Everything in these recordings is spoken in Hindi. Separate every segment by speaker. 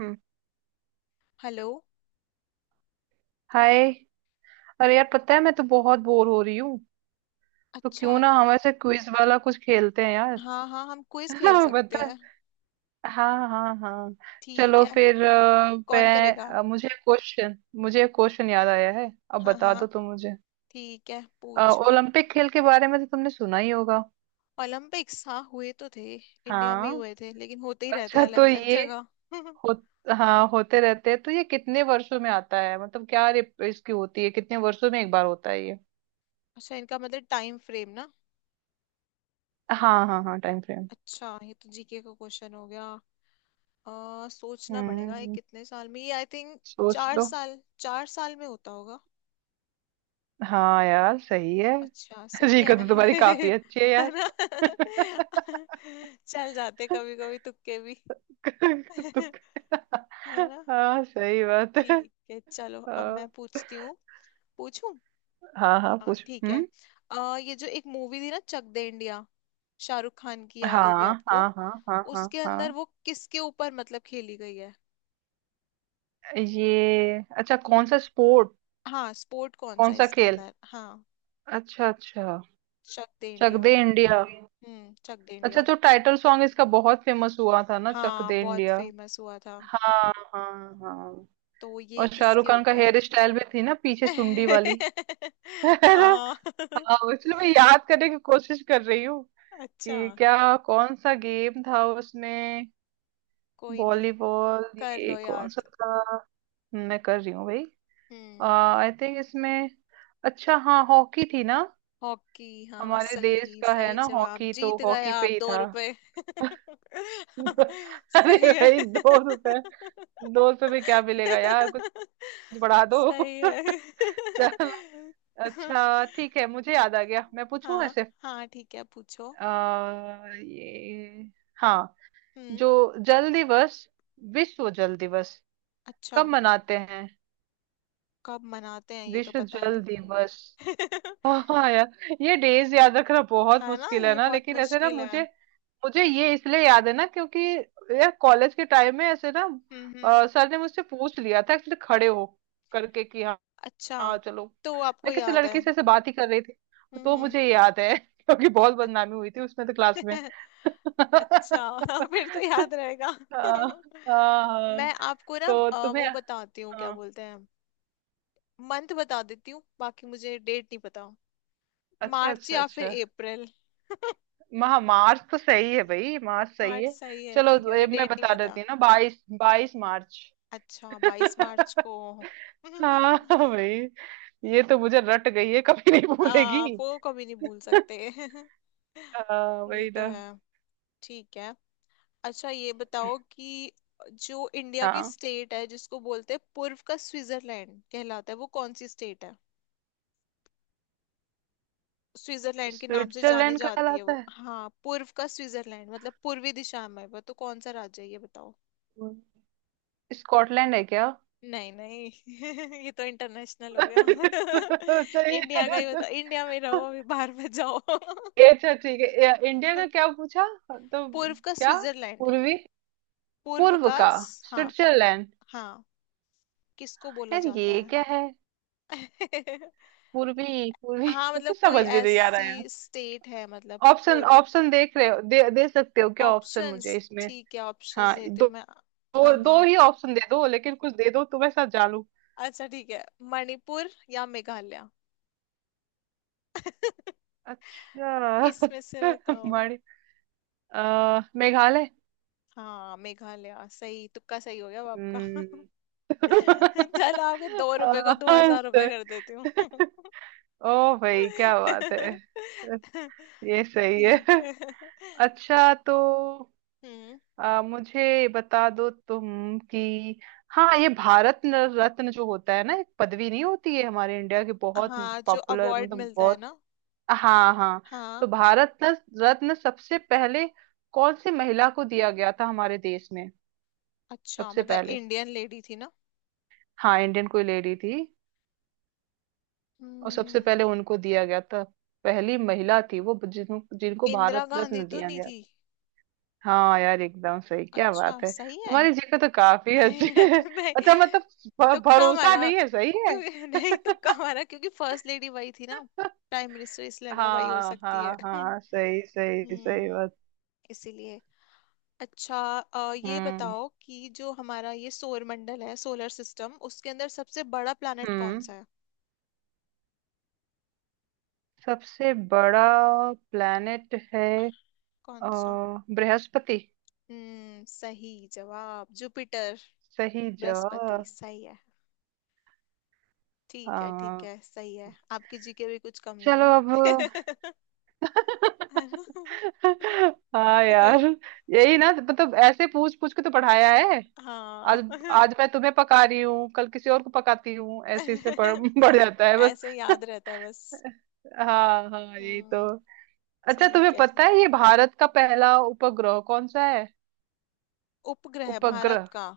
Speaker 1: हम्म,
Speaker 2: हेलो।
Speaker 1: हाय। अरे यार पता है मैं तो बहुत बोर हो रही हूँ। तो
Speaker 2: अच्छा।
Speaker 1: क्यों ना हम ऐसे क्विज वाला कुछ खेलते हैं यार।
Speaker 2: हाँ हाँ हम क्विज खेल सकते
Speaker 1: पता है।
Speaker 2: हैं।
Speaker 1: हाँ हाँ हाँ।
Speaker 2: ठीक
Speaker 1: चलो
Speaker 2: है।
Speaker 1: फिर
Speaker 2: कौन करेगा।
Speaker 1: मुझे एक क्वेश्चन याद आया है, अब
Speaker 2: हाँ
Speaker 1: बता
Speaker 2: हाँ।
Speaker 1: दो तुम मुझे।
Speaker 2: ठीक है
Speaker 1: अ,
Speaker 2: पूछो।
Speaker 1: ओलंपिक खेल के बारे में तो तुमने सुना ही होगा।
Speaker 2: ओलंपिक्स हाँ हुए तो थे इंडिया में ही
Speaker 1: हाँ।
Speaker 2: हुए थे लेकिन होते ही रहते
Speaker 1: अच्छा
Speaker 2: अलग
Speaker 1: तो
Speaker 2: अलग
Speaker 1: ये
Speaker 2: जगह।
Speaker 1: हो, हाँ होते रहते हैं। तो ये कितने वर्षों में आता है, मतलब क्या इसकी होती है, कितने वर्षों में एक बार होता है ये?
Speaker 2: अच्छा इनका मतलब टाइम फ्रेम ना।
Speaker 1: हाँ हाँ हाँ, टाइम फ्रेम।
Speaker 2: अच्छा ये तो जीके का क्वेश्चन हो गया। सोचना पड़ेगा ये
Speaker 1: हम्म,
Speaker 2: कितने साल में ये आई थिंक।
Speaker 1: सोच
Speaker 2: चार
Speaker 1: लो।
Speaker 2: साल 4 साल में होता होगा।
Speaker 1: हाँ यार सही है।
Speaker 2: अच्छा सही
Speaker 1: जीको
Speaker 2: है।
Speaker 1: तो तुम्हारी काफी अच्छी है
Speaker 2: है
Speaker 1: यार।
Speaker 2: ना। चल जाते कभी कभी तुक्के भी।
Speaker 1: तुम।
Speaker 2: है ना।
Speaker 1: हाँ सही बात है।
Speaker 2: ठीक है चलो अब मैं
Speaker 1: हाँ
Speaker 2: पूछती हूँ। पूछूं।
Speaker 1: हाँ हाँ,
Speaker 2: हाँ
Speaker 1: पूछो।
Speaker 2: ठीक है।
Speaker 1: हम्म।
Speaker 2: ये जो एक मूवी थी ना चक दे इंडिया। शाहरुख खान की याद होगी
Speaker 1: हाँ हाँ
Speaker 2: आपको।
Speaker 1: हाँ हाँ हाँ
Speaker 2: उसके
Speaker 1: हाँ।
Speaker 2: अंदर वो किसके ऊपर मतलब खेली गई है।
Speaker 1: ये अच्छा कौन सा स्पोर्ट?
Speaker 2: हाँ स्पोर्ट कौन सा
Speaker 1: कौन
Speaker 2: है
Speaker 1: सा
Speaker 2: इसके
Speaker 1: खेल?
Speaker 2: अंदर हाँ।
Speaker 1: अच्छा अच्छा।
Speaker 2: चक दे
Speaker 1: चक
Speaker 2: इंडिया।
Speaker 1: दे इंडिया।
Speaker 2: चक दे
Speaker 1: अच्छा
Speaker 2: इंडिया।
Speaker 1: जो टाइटल सॉन्ग इसका बहुत फेमस हुआ था ना, चक
Speaker 2: हाँ
Speaker 1: दे
Speaker 2: बहुत
Speaker 1: इंडिया।
Speaker 2: फेमस हुआ था।
Speaker 1: हाँ हाँ हाँ।
Speaker 2: तो ये
Speaker 1: और शाहरुख
Speaker 2: किसके
Speaker 1: खान का
Speaker 2: ऊपर।
Speaker 1: हेयर स्टाइल भी थी ना, पीछे चुंडी वाली। है ना?
Speaker 2: हाँ
Speaker 1: हाँ इसलिए मैं याद करने की कोशिश कर रही हूँ
Speaker 2: अच्छा
Speaker 1: कि क्या कौन सा गेम था उसमें।
Speaker 2: कोई नहीं।
Speaker 1: वॉलीबॉल,
Speaker 2: कर
Speaker 1: ये
Speaker 2: लो
Speaker 1: कौन सा
Speaker 2: याद।
Speaker 1: था? मैं कर रही हूँ भाई।
Speaker 2: हम्म।
Speaker 1: आई थिंक इसमें अच्छा हाँ हॉकी थी ना।
Speaker 2: हॉकी हाँ
Speaker 1: हमारे देश
Speaker 2: सही
Speaker 1: का है
Speaker 2: सही
Speaker 1: ना
Speaker 2: जवाब
Speaker 1: हॉकी, तो
Speaker 2: जीत गए
Speaker 1: हॉकी पे
Speaker 2: आप
Speaker 1: ही
Speaker 2: दो
Speaker 1: था।
Speaker 2: रुपए
Speaker 1: अरे
Speaker 2: सही है।
Speaker 1: भाई 2 रुपए। दो रुपए में क्या मिलेगा यार कुछ, बढ़ा दो।
Speaker 2: सही है।
Speaker 1: चल अच्छा ठीक है मुझे याद आ गया, मैं पूछूं
Speaker 2: हाँ
Speaker 1: ऐसे।
Speaker 2: हाँ ठीक है पूछो।
Speaker 1: ये। हाँ
Speaker 2: हम्म।
Speaker 1: जो जल दिवस, विश्व जल दिवस
Speaker 2: अच्छा
Speaker 1: कब मनाते हैं?
Speaker 2: कब मनाते हैं ये तो
Speaker 1: विश्व
Speaker 2: पता
Speaker 1: जल
Speaker 2: नहीं।
Speaker 1: दिवस। हाँ यार ये डेज याद रखना बहुत
Speaker 2: है ना
Speaker 1: मुश्किल है
Speaker 2: ये
Speaker 1: ना,
Speaker 2: बहुत
Speaker 1: लेकिन ऐसे ना
Speaker 2: मुश्किल है।
Speaker 1: मुझे, मुझे ये इसलिए याद है ना क्योंकि यार कॉलेज के टाइम में ऐसे ना
Speaker 2: हम्म।
Speaker 1: सर ने मुझसे पूछ लिया था एक्चुअली खड़े हो करके कि हाँ।
Speaker 2: अच्छा
Speaker 1: हाँ चलो,
Speaker 2: तो आपको
Speaker 1: मैं किसी
Speaker 2: याद है।
Speaker 1: लड़की से ऐसे बात ही कर रही थी, तो
Speaker 2: हम्म
Speaker 1: मुझे ये याद है। क्योंकि बहुत बदनामी हुई थी उसमें तो
Speaker 2: हम्म।
Speaker 1: क्लास में।
Speaker 2: अच्छा फिर तो
Speaker 1: हाँ
Speaker 2: याद रहेगा।
Speaker 1: हाँ हाँ।
Speaker 2: मैं आपको ना
Speaker 1: तो तुम्हें,
Speaker 2: वो बताती हूँ क्या
Speaker 1: हाँ।
Speaker 2: बोलते हैं। मंथ बता देती हूँ बाकी मुझे डेट नहीं पता।
Speaker 1: अच्छा
Speaker 2: मार्च
Speaker 1: अच्छा
Speaker 2: या
Speaker 1: अच्छा।
Speaker 2: फिर अप्रैल।
Speaker 1: महा मार्च तो सही है भाई, मार्च सही
Speaker 2: मार्च
Speaker 1: है।
Speaker 2: सही है
Speaker 1: चलो
Speaker 2: ठीक है
Speaker 1: तो
Speaker 2: अभी
Speaker 1: ये मैं
Speaker 2: डेट नहीं
Speaker 1: बता
Speaker 2: पता।
Speaker 1: देती हूँ ना, बाईस बाईस मार्च।
Speaker 2: अच्छा बाईस मार्च को।
Speaker 1: हाँ भाई, ये तो मुझे रट गई है कभी नहीं भूलेगी।
Speaker 2: आप वो कभी नहीं भूल सकते।
Speaker 1: हाँ
Speaker 2: ये
Speaker 1: वही
Speaker 2: तो
Speaker 1: ना।
Speaker 2: है। ठीक है। अच्छा ये बताओ कि जो इंडिया की
Speaker 1: हाँ
Speaker 2: स्टेट है जिसको बोलते हैं पूर्व का स्विट्जरलैंड कहलाता है वो कौन सी स्टेट है। स्विट्जरलैंड के नाम से जानी
Speaker 1: स्विट्जरलैंड
Speaker 2: जाती है
Speaker 1: कहलाता
Speaker 2: वो
Speaker 1: है।
Speaker 2: हाँ पूर्व का स्विट्जरलैंड मतलब पूर्वी दिशा में वो तो कौन सा राज्य है ये बताओ।
Speaker 1: हम्म, स्कॉटलैंड है क्या?
Speaker 2: नहीं नहीं। ये तो इंटरनेशनल हो गया।
Speaker 1: अच्छा।
Speaker 2: इंडिया का ही बताओ इंडिया में रहो अभी बाहर मत जाओ।
Speaker 1: अच्छा ठीक है, इंडिया का क्या पूछा तो?
Speaker 2: पूर्व का
Speaker 1: क्या
Speaker 2: स्विट्जरलैंड।
Speaker 1: पूर्वी
Speaker 2: पूर्व
Speaker 1: पूर्व
Speaker 2: का
Speaker 1: का
Speaker 2: हाँ।
Speaker 1: स्विट्जरलैंड?
Speaker 2: हाँ किसको बोला
Speaker 1: यार
Speaker 2: जाता
Speaker 1: ये क्या है?
Speaker 2: है।
Speaker 1: पूर्वी पूर्वी,
Speaker 2: हाँ मतलब
Speaker 1: मतलब
Speaker 2: कोई
Speaker 1: समझ भी नहीं आ रहा है।
Speaker 2: ऐसी स्टेट है मतलब।
Speaker 1: ऑप्शन
Speaker 2: पूर्व।
Speaker 1: ऑप्शन देख रहे हो, दे सकते हो क्या ऑप्शन
Speaker 2: ऑप्शंस
Speaker 1: मुझे इसमें?
Speaker 2: ठीक है ऑप्शंस
Speaker 1: हाँ
Speaker 2: देती
Speaker 1: दो
Speaker 2: हूँ मैं। हाँ
Speaker 1: दो, दो
Speaker 2: हाँ
Speaker 1: ही ऑप्शन दे दो, लेकिन कुछ दे दो तो मैं सब जान लूं।
Speaker 2: अच्छा ठीक है। मणिपुर या मेघालय।
Speaker 1: अच्छा।
Speaker 2: इसमें से बताओ।
Speaker 1: मणि मेघालय।
Speaker 2: हाँ मेघालय सही तुक्का सही हो गया अब आपका।
Speaker 1: हम्म।
Speaker 2: चलो आपके 2 रुपए को दो
Speaker 1: हाँ,
Speaker 2: हजार रुपए
Speaker 1: सही।
Speaker 2: कर देती हूँ।
Speaker 1: ओ भाई क्या बात है, ये सही है।
Speaker 2: ठीक है।
Speaker 1: अच्छा तो
Speaker 2: हम्म।
Speaker 1: मुझे बता दो तुम कि हाँ ये भारत रत्न जो होता है ना, एक पदवी नहीं होती है हमारे इंडिया की, बहुत
Speaker 2: हाँ जो
Speaker 1: पॉपुलर
Speaker 2: अवार्ड
Speaker 1: मतलब
Speaker 2: मिलता है
Speaker 1: बहुत।
Speaker 2: ना।
Speaker 1: हाँ हाँ।
Speaker 2: हाँ।
Speaker 1: तो भारत रत्न सबसे पहले कौन सी महिला को दिया गया था हमारे देश में?
Speaker 2: अच्छा
Speaker 1: सबसे
Speaker 2: मतलब
Speaker 1: पहले?
Speaker 2: इंडियन लेडी थी ना।
Speaker 1: हाँ इंडियन कोई लेडी थी, और सबसे
Speaker 2: हम्म।
Speaker 1: पहले उनको दिया गया था, पहली महिला थी वो जिनको
Speaker 2: इंदिरा
Speaker 1: भारत
Speaker 2: गांधी
Speaker 1: रत्न
Speaker 2: तो
Speaker 1: दिया
Speaker 2: नहीं
Speaker 1: गया
Speaker 2: थी।
Speaker 1: था। हाँ यार एकदम सही, क्या
Speaker 2: अच्छा
Speaker 1: बात है,
Speaker 2: सही है।
Speaker 1: तुम्हारी जगह तो काफी अच्छी
Speaker 2: नहीं
Speaker 1: है।
Speaker 2: नहीं
Speaker 1: अच्छा मतलब
Speaker 2: तुक्का
Speaker 1: भरोसा
Speaker 2: मारा।
Speaker 1: नहीं है सही है।
Speaker 2: क्यों नहीं तुक्का मारा क्योंकि फर्स्ट लेडी वही थी ना प्राइम मिनिस्टर इसलिए लगा वही हो
Speaker 1: हाँ
Speaker 2: सकती है।
Speaker 1: हाँ हाँ, सही सही सही
Speaker 2: हम्म।
Speaker 1: बात।
Speaker 2: इसीलिए। अच्छा ये
Speaker 1: हम्म
Speaker 2: बताओ कि जो हमारा ये सौरमंडल है सोलर सिस्टम उसके अंदर सबसे बड़ा प्लैनेट कौन
Speaker 1: हम्म।
Speaker 2: सा है।
Speaker 1: सबसे बड़ा प्लेनेट है अ,
Speaker 2: कौन सा।
Speaker 1: बृहस्पति।
Speaker 2: सही जवाब जुपिटर।
Speaker 1: सही
Speaker 2: बृहस्पति
Speaker 1: जवाब।
Speaker 2: सही है। ठीक है ठीक
Speaker 1: हाँ
Speaker 2: है सही है आपकी जीके भी कुछ कम नहीं
Speaker 1: चलो अब।
Speaker 2: है। है ना?
Speaker 1: हाँ यार, यही ना, मतलब ऐसे पूछ पूछ के तो पढ़ाया है।
Speaker 2: हाँ
Speaker 1: आज, आज मैं तुम्हें पका रही हूँ, कल किसी और को पकाती हूँ, ऐसे इससे बढ़ जाता है
Speaker 2: ऐसे
Speaker 1: बस।
Speaker 2: याद रहता है बस।
Speaker 1: हाँ हाँ यही तो।
Speaker 2: हम्म।
Speaker 1: अच्छा
Speaker 2: ठीक
Speaker 1: तुम्हें
Speaker 2: है
Speaker 1: पता
Speaker 2: ठीक।
Speaker 1: है ये भारत का पहला उपग्रह कौन सा है?
Speaker 2: उपग्रह भारत
Speaker 1: उपग्रह,
Speaker 2: का।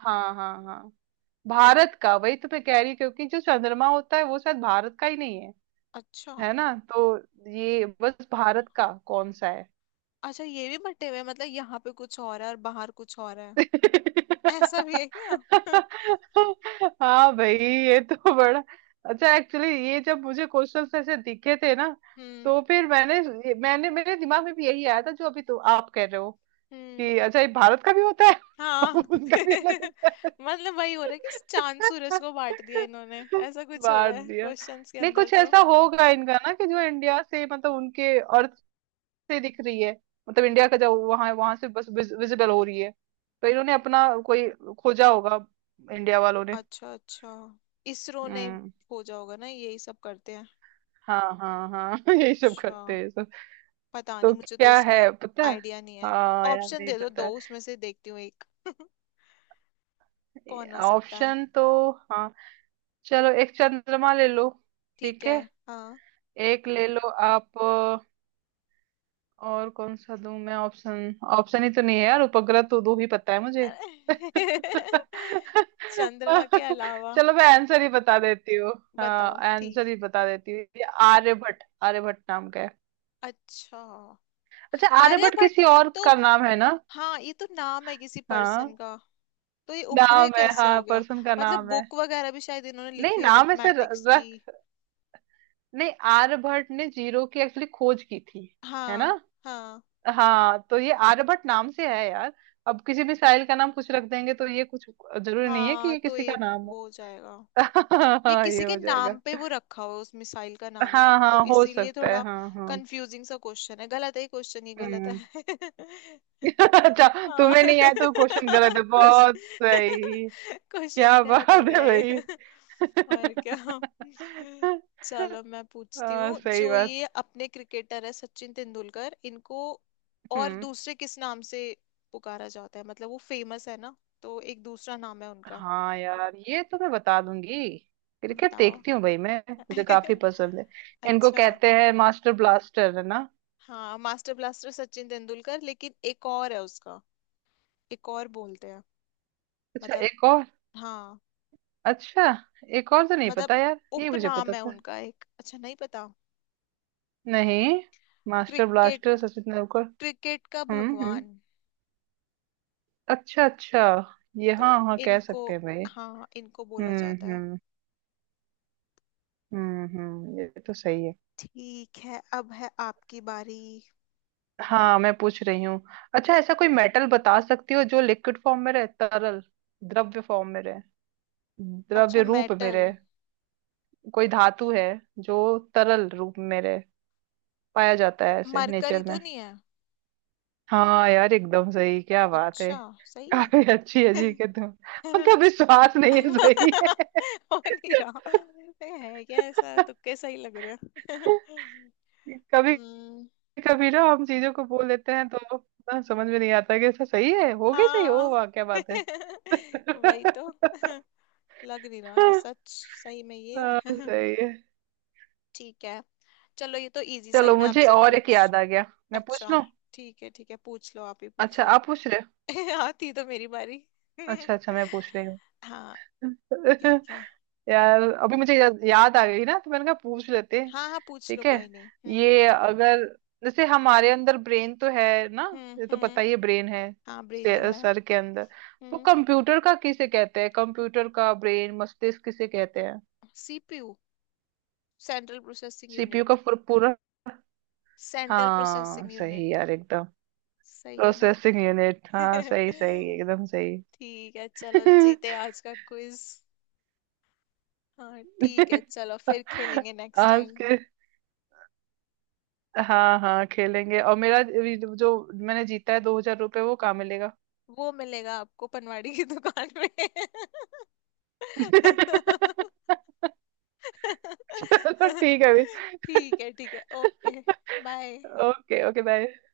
Speaker 1: हाँ हाँ हाँ। भारत का, वही तो मैं कह रही हूँ, क्योंकि जो चंद्रमा होता है वो शायद भारत का ही नहीं है,
Speaker 2: अच्छा
Speaker 1: है ना। तो ये बस भारत का कौन सा है?
Speaker 2: अच्छा ये भी बटे हुए हैं, मतलब यहाँ पे कुछ और है और बाहर कुछ और है। ऐसा भी है क्या हम्म।
Speaker 1: हाँ भाई ये तो बड़ा अच्छा। एक्चुअली ये जब मुझे क्वेश्चंस ऐसे दिखे थे ना, तो फिर मैंने मैंने मेरे दिमाग में भी यही आया था जो अभी तो आप कह रहे हो
Speaker 2: हम्म
Speaker 1: कि अच्छा ये भारत का भी होता है।
Speaker 2: हाँ
Speaker 1: उसका भी अलग होता
Speaker 2: मतलब वही हो रहा है कि चांद सूरज
Speaker 1: है।
Speaker 2: को बांट दिया इन्होंने। ऐसा कुछ हो रहा
Speaker 1: बांट
Speaker 2: है
Speaker 1: दिया।
Speaker 2: क्वेश्चंस के
Speaker 1: नहीं
Speaker 2: अंदर
Speaker 1: कुछ
Speaker 2: तो।
Speaker 1: ऐसा होगा इनका ना कि जो इंडिया से मतलब उनके और से दिख रही है, मतलब इंडिया
Speaker 2: हम्म।
Speaker 1: का जो वहां वहां से बस विजिबल हो रही है, तो इन्होंने अपना कोई खोजा होगा, इंडिया वालों ने।
Speaker 2: अच्छा अच्छा इसरो ने
Speaker 1: हम्म।
Speaker 2: खोजा होगा ना यही सब करते हैं।
Speaker 1: हाँ हाँ हाँ, यही सब
Speaker 2: अच्छा
Speaker 1: करते हैं सब।
Speaker 2: पता नहीं
Speaker 1: तो
Speaker 2: मुझे तो
Speaker 1: क्या
Speaker 2: इसका
Speaker 1: है पता है।
Speaker 2: आइडिया नहीं है।
Speaker 1: हाँ यार
Speaker 2: ऑप्शन
Speaker 1: नहीं
Speaker 2: दे दो दो
Speaker 1: पता।
Speaker 2: उसमें से देखती हूँ एक।
Speaker 1: है
Speaker 2: कौन हो सकता है।
Speaker 1: ऑप्शन तो। हाँ चलो एक चंद्रमा ले लो।
Speaker 2: ठीक
Speaker 1: ठीक
Speaker 2: है।
Speaker 1: है
Speaker 2: हाँ।
Speaker 1: एक ले लो आप। और कौन सा दूं मैं ऑप्शन, ऑप्शन ही तो नहीं है यार, उपग्रह तो दो ही पता है मुझे।
Speaker 2: अरे चंद्रमा के अलावा।
Speaker 1: चलो मैं आंसर ही बता देती हूँ। हाँ
Speaker 2: बताओ ठीक
Speaker 1: आंसर
Speaker 2: है।
Speaker 1: ही बता देती हूँ, ये आर्यभट्ट, आर्यभट्ट नाम का है।
Speaker 2: अच्छा
Speaker 1: अच्छा आर्यभट्ट
Speaker 2: आर्यभट्ट
Speaker 1: किसी और
Speaker 2: तो
Speaker 1: का नाम है ना।
Speaker 2: हाँ ये तो नाम है किसी
Speaker 1: हाँ
Speaker 2: पर्सन का। तो ये उपग्रह
Speaker 1: नाम है,
Speaker 2: कैसे
Speaker 1: हाँ
Speaker 2: हो गया।
Speaker 1: पर्सन का
Speaker 2: मतलब
Speaker 1: नाम है।
Speaker 2: बुक वगैरह भी शायद इन्होंने
Speaker 1: नहीं
Speaker 2: लिखी हुई है
Speaker 1: नाम ऐसे
Speaker 2: मैथमेटिक्स की।
Speaker 1: रख, नहीं आर्यभट्ट ने जीरो की एक्चुअली खोज की थी, है ना।
Speaker 2: हाँ हाँ
Speaker 1: हाँ तो ये आर्यभट्ट नाम से है यार, अब किसी भी साहिल का नाम कुछ रख देंगे तो ये कुछ, जरूरी नहीं है कि
Speaker 2: हाँ
Speaker 1: ये
Speaker 2: तो
Speaker 1: किसी का
Speaker 2: ये
Speaker 1: नाम हो।
Speaker 2: वो हो जाएगा। ये
Speaker 1: हाँ ये
Speaker 2: किसी के
Speaker 1: हो
Speaker 2: नाम
Speaker 1: जाएगा।
Speaker 2: पे वो रखा हुआ है उस मिसाइल का नाम ना
Speaker 1: हाँ
Speaker 2: तो
Speaker 1: हाँ हो
Speaker 2: इसीलिए
Speaker 1: सकता है,
Speaker 2: थोड़ा
Speaker 1: हाँ हाँ।
Speaker 2: कंफ्यूजिंग सा क्वेश्चन है गलत है ये क्वेश्चन ही गलत
Speaker 1: हम्म।
Speaker 2: है।
Speaker 1: अच्छा
Speaker 2: हाँ
Speaker 1: तुम्हें नहीं आया तो क्वेश्चन गलत है, बहुत
Speaker 2: क्वेश्चन
Speaker 1: सही।
Speaker 2: क्वेश्चन
Speaker 1: क्या बात
Speaker 2: गलत हो
Speaker 1: है
Speaker 2: गया ये।
Speaker 1: भाई।
Speaker 2: और क्या। चलो मैं पूछती
Speaker 1: हाँ
Speaker 2: हूँ
Speaker 1: सही
Speaker 2: जो
Speaker 1: बात।
Speaker 2: ये अपने क्रिकेटर है सचिन तेंदुलकर इनको और
Speaker 1: हम्म।
Speaker 2: दूसरे किस नाम से पुकारा जाता है मतलब वो फेमस है ना। तो एक दूसरा नाम है उनका।
Speaker 1: हाँ यार ये तो मैं बता दूंगी, क्रिकेट
Speaker 2: बताओ।
Speaker 1: देखती हूँ भाई मैं, मुझे काफी पसंद है। इनको
Speaker 2: अच्छा।
Speaker 1: कहते हैं मास्टर ब्लास्टर, है ना।
Speaker 2: हाँ मास्टर ब्लास्टर सचिन तेंदुलकर लेकिन एक और है उसका। एक और बोलते हैं।
Speaker 1: अच्छा
Speaker 2: मतलब।
Speaker 1: एक और,
Speaker 2: हाँ
Speaker 1: अच्छा एक और तो नहीं
Speaker 2: मतलब
Speaker 1: पता यार, ये मुझे
Speaker 2: उपनाम
Speaker 1: पता
Speaker 2: है
Speaker 1: था
Speaker 2: उनका एक अच्छा नहीं पता।
Speaker 1: नहीं, master
Speaker 2: cricket
Speaker 1: blaster Sachin Tendulkar.
Speaker 2: Cricket का
Speaker 1: हम्म।
Speaker 2: भगवान।
Speaker 1: अच्छा अच्छा, ये
Speaker 2: तो
Speaker 1: हाँ हाँ कह
Speaker 2: इनको।
Speaker 1: सकते हैं भाई।
Speaker 2: हाँ इनको बोला जाता है।
Speaker 1: हम्म। हम्म, ये तो सही है।
Speaker 2: ठीक है अब है आपकी बारी।
Speaker 1: हाँ मैं पूछ रही हूँ। अच्छा ऐसा कोई मेटल बता सकती हो जो लिक्विड फॉर्म में रहे, तरल द्रव्य फॉर्म में रहे,
Speaker 2: अच्छा
Speaker 1: द्रव्य रूप में
Speaker 2: मेटल।
Speaker 1: रहे? कोई धातु है जो तरल रूप में रहे, पाया जाता है ऐसे
Speaker 2: मरकरी
Speaker 1: नेचर
Speaker 2: तो
Speaker 1: में?
Speaker 2: नहीं है।
Speaker 1: हाँ यार एकदम सही, क्या बात है,
Speaker 2: अच्छा सही है।
Speaker 1: काफी अच्छी है जी के तुम। मतलब विश्वास नहीं है सही है।
Speaker 2: हो नहीं रहा है क्या ऐसा तुक्के सही लग रहे हैं।
Speaker 1: कभी
Speaker 2: हम्म,
Speaker 1: कभी ना हम चीजों को बोल देते हैं तो ना, समझ में नहीं आता कि ऐसा सही है हो गई, सही हो
Speaker 2: हाँ
Speaker 1: वाह क्या बात है।
Speaker 2: वही तो लग नहीं रहा कि सच सही में ये
Speaker 1: हाँ,
Speaker 2: है।
Speaker 1: सही है।
Speaker 2: ठीक है। चलो ये तो इजी सा ही
Speaker 1: चलो
Speaker 2: मैं
Speaker 1: मुझे
Speaker 2: आपसे
Speaker 1: और एक
Speaker 2: पूछ।
Speaker 1: याद आ गया, मैं पूछ
Speaker 2: अच्छा
Speaker 1: लूं।
Speaker 2: ठीक है पूछ लो आप ही पूछ
Speaker 1: अच्छा
Speaker 2: लो।
Speaker 1: आप पूछ रहे हो।
Speaker 2: हाँ थी तो मेरी बारी।
Speaker 1: अच्छा अच्छा मैं पूछ रही
Speaker 2: हाँ
Speaker 1: हूँ।
Speaker 2: ठीक है।
Speaker 1: यार अभी मुझे याद आ गई ना, तो मैंने कहा पूछ लेते हैं।
Speaker 2: हाँ हाँ पूछ लो
Speaker 1: ठीक है।
Speaker 2: कोई नहीं।
Speaker 1: ये अगर जैसे हमारे अंदर ब्रेन तो है ना, ये तो पता
Speaker 2: हम्म।
Speaker 1: ही है ब्रेन है
Speaker 2: हाँ ब्रेन तो है।
Speaker 1: सर के अंदर, तो
Speaker 2: हम्म।
Speaker 1: कंप्यूटर का किसे कहते हैं, कंप्यूटर का ब्रेन, मस्तिष्क किसे कहते हैं?
Speaker 2: सीपीयू। सेंट्रल प्रोसेसिंग
Speaker 1: सीपीयू का
Speaker 2: यूनिट।
Speaker 1: पूरा?
Speaker 2: सेंट्रल
Speaker 1: हाँ
Speaker 2: प्रोसेसिंग
Speaker 1: सही
Speaker 2: यूनिट।
Speaker 1: यार एकदम,
Speaker 2: सही है ना।
Speaker 1: प्रोसेसिंग यूनिट, हाँ सही सही एकदम सही।
Speaker 2: ठीक है चलो जीते आज का क्विज। हाँ ठीक है चलो फिर खेलेंगे नेक्स्ट
Speaker 1: आज
Speaker 2: टाइम।
Speaker 1: के। हाँ हाँ खेलेंगे, और मेरा अभी जो मैंने जीता है 2000 रुपये वो कहाँ मिलेगा?
Speaker 2: वो मिलेगा आपको पनवाड़ी की दुकान में।
Speaker 1: चलो ठीक है अभी।
Speaker 2: ठीक है okay bye.
Speaker 1: Okay okay bye.